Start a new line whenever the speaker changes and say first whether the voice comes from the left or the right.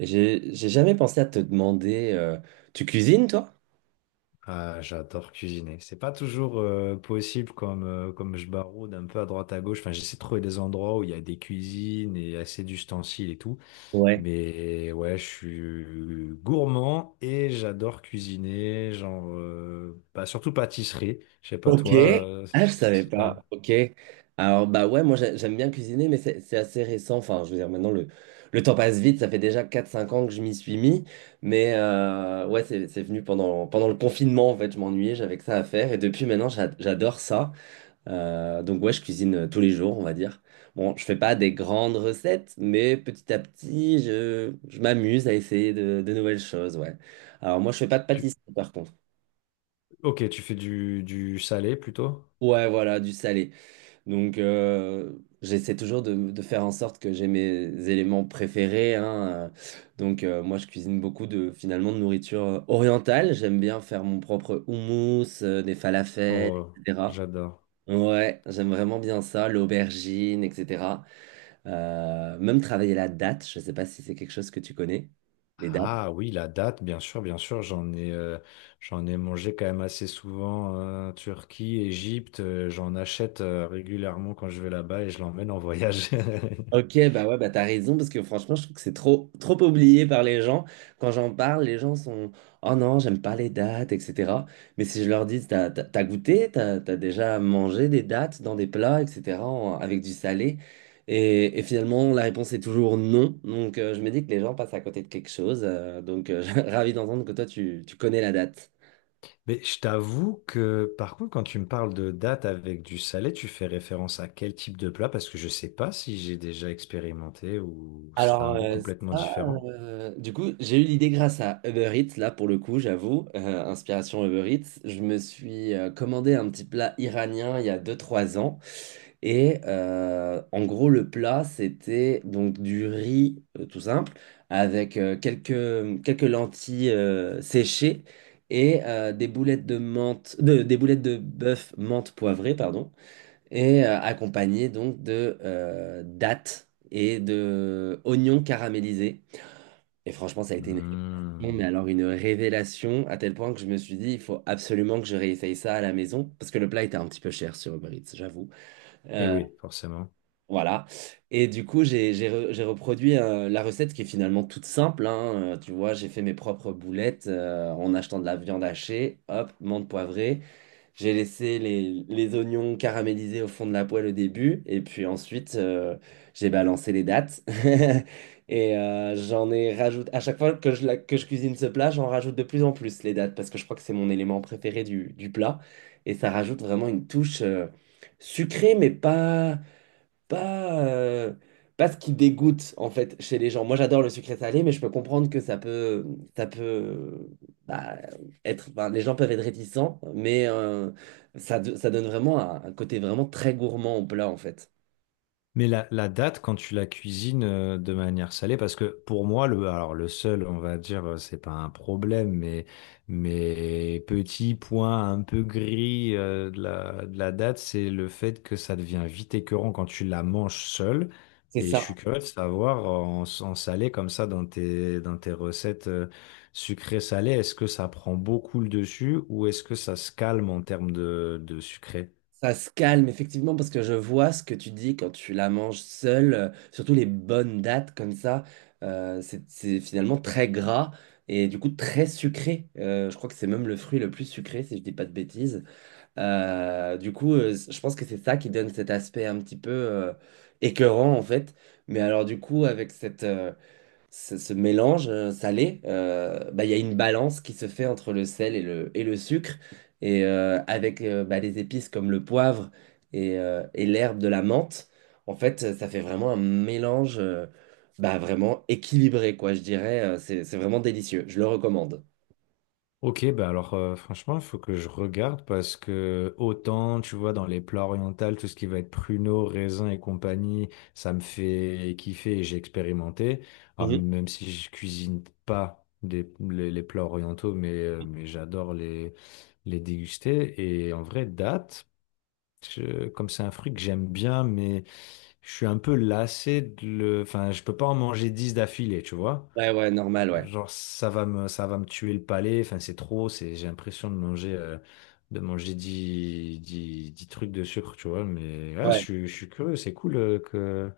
right: J'ai jamais pensé à te demander, tu cuisines toi?
left: Ah, j'adore cuisiner. C'est pas toujours possible comme, comme je baroude un peu à droite à gauche. Enfin, j'essaie de trouver des endroits où il y a des cuisines et assez d'ustensiles et tout.
right: Ouais.
left: Mais ouais, je suis gourmand et j'adore cuisiner. Genre, bah, surtout pâtisserie. Je sais pas,
right: Ok.
left: toi.
right: Ah, je savais
left: C'est un...
right: pas. Ok. Alors bah ouais, moi j'aime bien cuisiner, mais c'est assez récent. Enfin, je veux dire, maintenant le temps passe vite. Ça fait déjà quatre cinq ans que je m'y suis mis. Mais ouais, c'est venu pendant le confinement, en fait. Je m'ennuyais, j'avais que ça à faire. Et depuis maintenant, j'adore ça. Donc ouais, je cuisine tous les jours, on va dire. Bon, je fais pas des grandes recettes, mais petit à petit, je m'amuse à essayer de nouvelles choses, ouais. Alors moi, je fais pas de
left: tu-
right: pâtisserie, par contre.
left: Ok, tu fais du salé plutôt?
right: Ouais, voilà, du salé. Donc, j'essaie toujours de faire en sorte que j'ai mes éléments préférés, hein. Donc, moi, je cuisine beaucoup de, finalement, de nourriture orientale. J'aime bien faire mon propre houmous, des falafels,
left: Oh,
right: etc.
left: j'adore.
right: Ouais, j'aime vraiment bien ça, l'aubergine, etc. Même travailler la date, je ne sais pas si c'est quelque chose que tu connais, les dates.
left: Ah oui, la date, bien sûr, j'en ai mangé quand même assez souvent, Turquie, Égypte, j'en achète régulièrement quand je vais là-bas et je l'emmène en voyage.
right: Ok, bah ouais, bah t'as raison, parce que franchement, je trouve que c'est trop, trop oublié par les gens. Quand j'en parle, les gens sont, oh non, j'aime pas les dates, etc. Mais si je leur dis, t'as goûté, t'as déjà mangé des dates dans des plats, etc., avec du salé. Et finalement, la réponse est toujours non. Donc, je me dis que les gens passent à côté de quelque chose. Donc, ravi d'entendre que toi, tu connais la date.
left: Mais je t'avoue que, par contre, quand tu me parles de date avec du salé, tu fais référence à quel type de plat? Parce que je sais pas si j'ai déjà expérimenté ou ça a
right: Alors,
left: un goût complètement
right: ça,
left: différent.
right: du coup, j'ai eu l'idée grâce à Uber Eats, là, pour le coup, j'avoue, inspiration Uber Eats. Je me suis commandé un petit plat iranien il y a deux trois ans. Et en gros, le plat, c'était donc du riz tout simple, avec quelques lentilles séchées et des boulettes de menthe, des boulettes de bœuf menthe poivrée, pardon, et accompagné donc de dattes et de oignons caramélisés. Et franchement, ça a été une révélation, mais alors une révélation à tel point que je me suis dit, il faut absolument que je réessaye ça à la maison, parce que le plat était un petit peu cher sur Uber Eats, j'avoue.
left: Et oui, forcément.
right: Voilà. Et du coup, j'ai reproduit la recette qui est finalement toute simple, hein. Tu vois, j'ai fait mes propres boulettes en achetant de la viande hachée, hop, menthe poivrée. J'ai laissé les oignons caramélisés au fond de la poêle au début, et puis ensuite, j'ai balancé les dattes. Et j'en ai rajouté. À chaque fois que je cuisine ce plat, j'en rajoute de plus en plus les dattes, parce que je crois que c'est mon élément préféré du plat. Et ça rajoute vraiment une touche sucrée, mais pas, euh, pas ce qui dégoûte en fait chez les gens. Moi j'adore le sucré salé, mais je peux comprendre que ça peut, bah, être. Enfin, les gens peuvent être réticents, mais ça donne vraiment un côté vraiment très gourmand au plat en fait.
left: Mais la date, quand tu la cuisines de manière salée, parce que pour moi, le seul, on va dire, c'est pas un problème, mais petit point un peu gris de la date, c'est le fait que ça devient vite écœurant quand tu la manges seule.
right: C'est
left: Et je
right: ça.
left: suis curieux de savoir, en salé comme ça, dans tes recettes sucrées-salées, est-ce que ça prend beaucoup le dessus ou est-ce que ça se calme en termes de sucré?
right: Ça se calme effectivement parce que je vois ce que tu dis quand tu la manges seule, surtout les bonnes dates comme ça. C'est finalement très gras et du coup très sucré. Je crois que c'est même le fruit le plus sucré si je dis pas de bêtises. Du coup, je pense que c'est ça qui donne cet aspect un petit peu écœurant en fait. Mais alors du coup, avec ce mélange salé, bah, il y a une balance qui se fait entre le sel et le sucre. Et avec bah, des épices comme le poivre et l'herbe de la menthe, en fait, ça fait vraiment un mélange bah, vraiment équilibré, quoi, je dirais. C'est vraiment délicieux. Je le recommande.
left: Ok, bah alors franchement, il faut que je regarde parce que autant, tu vois, dans les plats orientaux, tout ce qui va être pruneaux, raisins et compagnie, ça me fait kiffer et j'ai expérimenté. Alors,
right: Mhm.
left: même si je cuisine pas les plats orientaux, mais j'adore les déguster. Et en vrai, date, comme c'est un fruit que j'aime bien, mais je suis un peu lassé. Enfin, je peux pas en manger 10 d'affilée, tu vois.
right: Ouais, ouais, normal, ouais.
left: Genre, ça va me tuer le palais. Enfin, c'est trop. J'ai l'impression de manger 10 10 10 trucs de sucre, tu vois. Mais là, je,
right: Ouais.
left: suis- je suis curieux. C'est cool que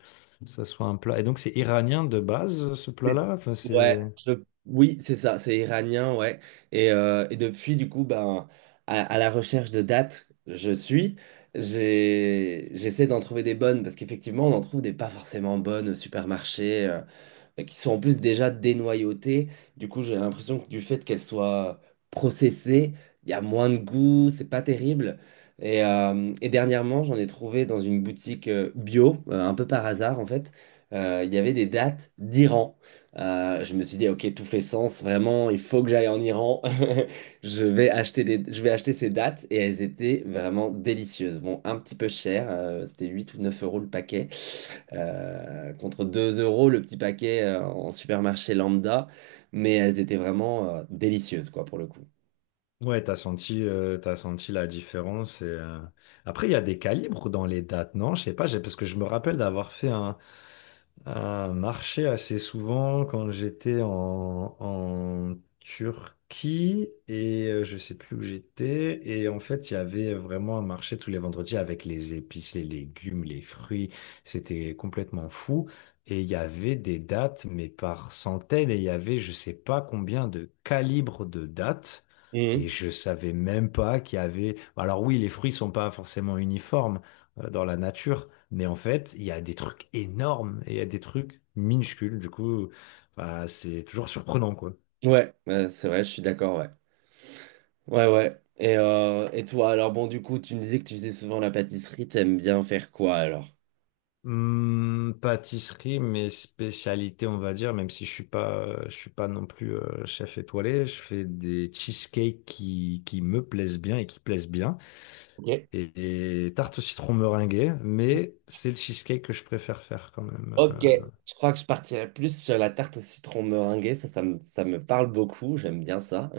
left: ça soit un plat. Et donc, c'est iranien de base, ce
right: C'est-
left: plat-là. Enfin,
right: Ouais,
left: c'est.
right: oui, c'est ça, c'est iranien, ouais. Et depuis, du coup, ben, à la recherche de dates, je suis. J'essaie d'en trouver des bonnes parce qu'effectivement, on en trouve des pas forcément bonnes au supermarché, qui sont en plus déjà dénoyautées. Du coup, j'ai l'impression que du fait qu'elles soient processées, il y a moins de goût, c'est pas terrible. Et dernièrement, j'en ai trouvé dans une boutique bio, un peu par hasard en fait. Il y avait des dates d'Iran. Je me suis dit, ok, tout fait sens, vraiment, il faut que j'aille en Iran. Je vais acheter ces dates et elles étaient vraiment délicieuses. Bon, un petit peu cher, c'était 8 ou 9 euros le paquet, contre 2 euros le petit paquet en supermarché lambda, mais elles étaient vraiment délicieuses, quoi, pour le coup.
left: Ouais, t'as senti la différence. Et, après, il y a des calibres dans les dates, non? Je sais pas, parce que je me rappelle d'avoir fait un marché assez souvent quand j'étais en Turquie et je sais plus où j'étais. Et en fait, il y avait vraiment un marché tous les vendredis avec les épices, les légumes, les fruits. C'était complètement fou. Et il y avait des dates, mais par centaines, et il y avait je sais pas combien de calibres de dates. Et
right: Mhm.
left: je savais même pas qu'il y avait. Bah, alors oui, les fruits sont pas forcément uniformes dans la nature, mais en fait, il y a des trucs énormes et il y a des trucs minuscules. Du coup, bah, c'est toujours surprenant, quoi.
right: Ouais, c'est vrai, je suis d'accord, ouais. Ouais, ouais. Et toi, alors bon, du coup, tu me disais que tu faisais souvent la pâtisserie, t'aimes bien faire quoi alors?
left: Pâtisserie, mes spécialités, on va dire, même si je suis pas non plus chef étoilé, je fais des cheesecakes qui me plaisent bien et qui plaisent bien,
right: Ok.
left: et tarte au citron meringuée, mais c'est le cheesecake que je préfère faire quand même.
right: Ok, je crois que je partirais plus sur la tarte au citron meringuée, ça me parle beaucoup, j'aime bien ça.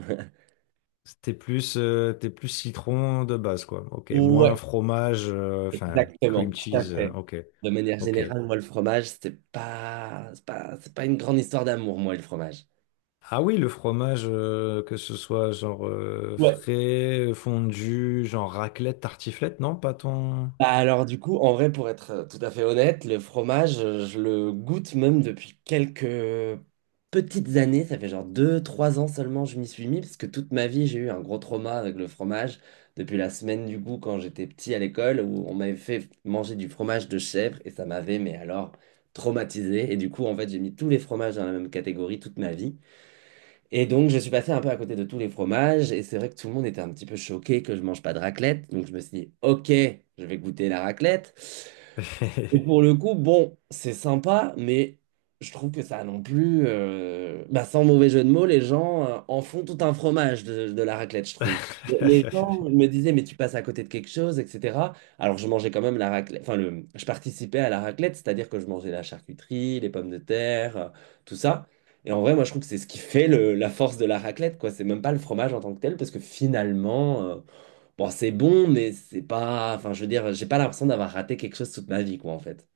left: T'es plus citron de base, quoi. Ok. Moins
right: Ouais,
left: fromage, enfin,
right: exactement,
left: cream
right: tout à
left: cheese.
right: fait.
left: Ok.
right: De manière
left: Ok.
right: générale, moi, le fromage, c'est pas une grande histoire d'amour, moi, le fromage.
left: Ah oui, le fromage, que ce soit genre
right: Ouais,
left: frais, fondu, genre raclette, tartiflette, non, pas ton.
right: bah alors du coup, en vrai, pour être tout à fait honnête, le fromage, je le goûte même depuis quelques petites années. Ça fait genre deux, trois ans seulement je m'y suis mis, parce que toute ma vie, j'ai eu un gros trauma avec le fromage. Depuis la semaine du goût, quand j'étais petit à l'école, où on m'avait fait manger du fromage de chèvre, et ça m'avait, mais alors, traumatisé. Et du coup, en fait, j'ai mis tous les fromages dans la même catégorie toute ma vie. Et donc, je suis passé un peu à côté de tous les fromages. Et c'est vrai que tout le monde était un petit peu choqué que je mange pas de raclette. Donc, je me suis dit, OK, je vais goûter la raclette. Et pour le coup, bon, c'est sympa, mais je trouve que ça non plus, bah, sans mauvais jeu de mots, les gens en font tout un fromage de la raclette, je trouve. Les gens me disaient, mais tu passes à côté de quelque chose, etc. Alors je mangeais quand même la raclette, enfin, je participais à la raclette, c'est-à-dire que je mangeais la charcuterie, les pommes de terre, tout ça. Et en vrai, moi, je trouve que c'est ce qui fait la force de la raclette, quoi. C'est même pas le fromage en tant que tel, parce que finalement, bon, c'est bon, mais c'est pas, enfin, je veux dire, j'ai pas l'impression d'avoir raté quelque chose toute ma vie, quoi, en fait.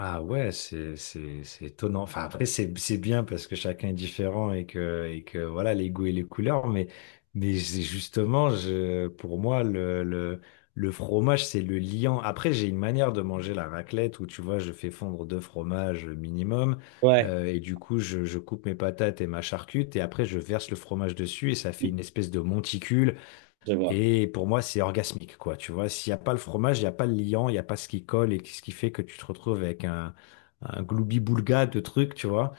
left: Ah ouais, c'est étonnant. Enfin après c'est bien parce que chacun est différent et que voilà les goûts et les couleurs. Mais c'est justement je pour moi le fromage c'est le liant. Après j'ai une manière de manger la raclette où tu vois je fais fondre deux fromages minimum
right: Ouais,
left: et du coup je coupe mes patates et ma charcute et après je verse le fromage dessus et ça fait une espèce de monticule.
right: je vois.
left: Et pour moi, c'est orgasmique, quoi. Tu vois, s'il n'y a pas le fromage, il n'y a pas le liant, il n'y a pas ce qui colle et ce qui fait que tu te retrouves avec un gloubi-boulga de trucs, tu vois.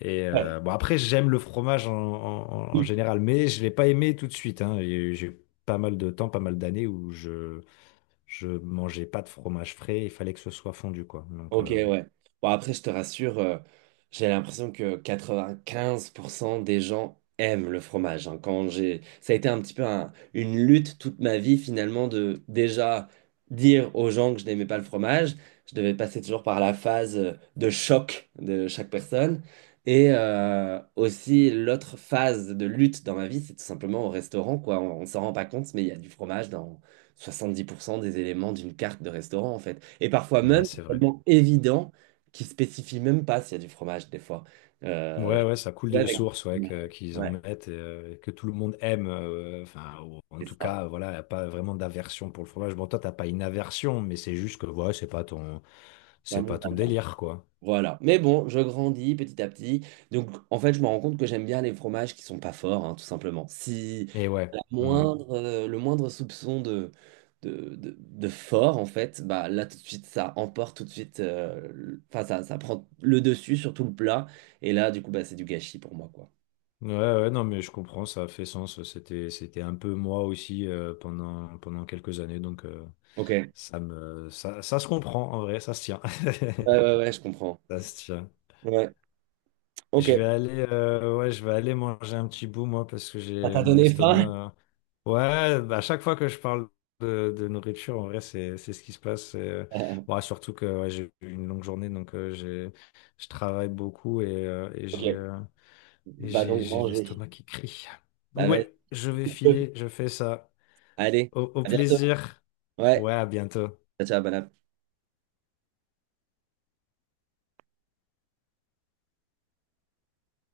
left: Et
right: Ouais.
left: bon, après, j'aime le fromage en général, mais je ne l'ai pas aimé tout de suite. Hein. Et j'ai eu pas mal de temps, pas mal d'années où je mangeais pas de fromage frais, il fallait que ce soit fondu, quoi. Donc,
right: Ok, ouais. Bon, après, je te rassure, j'ai l'impression que 95% des gens aiment le fromage. Hein. Ça a été un petit peu une lutte toute ma vie, finalement, de déjà dire aux gens que je n'aimais pas le fromage. Je devais passer toujours par la phase de choc de chaque personne. Et, aussi, l'autre phase de lutte dans ma vie, c'est tout simplement au restaurant, quoi. On s'en rend pas compte, mais il y a du fromage dans 70% des éléments d'une carte de restaurant, en fait. Et parfois même,
left: ouais, c'est
right: c'est
left: vrai.
right: tellement évident qu'ils spécifient même pas s'il y a du fromage, des fois. Euh,
left: Ouais, ouais, ça coule
right: ouais,
left: de source, ouais, qu'ils en
right: ouais,
left: mettent, et, que tout le monde aime. Enfin, en
right: c'est
left: tout
right: ça.
left: cas, voilà, y a pas vraiment d'aversion pour le fromage. Bon, toi, t'as pas une aversion, mais c'est juste que, ouais, c'est pas ton, c'est pas
right: Vraiment.
left: ton délire, quoi.
right: Voilà. Mais bon, je grandis petit à petit. Donc, en fait, je me rends compte que j'aime bien les fromages qui sont pas forts, hein, tout simplement. Si
left: Et ouais.
right: la
left: Hmm.
right: moindre, euh, le moindre soupçon de fort, en fait, bah là, tout de suite, ça emporte tout de suite. Enfin, ça prend le dessus sur tout le plat. Et là, du coup, bah, c'est du gâchis pour moi, quoi.
left: Ouais, ouais, non, mais je comprends, ça fait sens. C'était un peu moi aussi pendant quelques années, donc
right: Ok. Ouais,
left: ça se comprend en vrai, ça se tient.
right: ouais, ouais, je comprends.
left: Ça se tient.
right: Ouais.
left: Je
right: Ok.
left: vais aller, euh, ouais, je vais aller manger un petit bout, moi, parce que
right: Ça
left: j'ai
right: t'a
left: mon
right: donné faim?
left: estomac. euh, Ouais, bah, à chaque fois que je parle de nourriture, en vrai, c'est ce qui se passe.
right: Euh,
left: Bon, surtout que ouais, j'ai eu une longue journée, donc je travaille beaucoup et j'ai,
right: ok.
left: euh, et
right: Va
left: j'ai,
right: donc
left: j'ai
right: manger.
left: l'estomac qui crie.
right: Bah, vas-y.
left: Ouais, je vais filer, je fais ça.
right: Allez,
left: Au
right: à bientôt.
left: plaisir.
right: Ouais.
left: Ouais, à bientôt.
right: Ciao, ciao, bon appétit.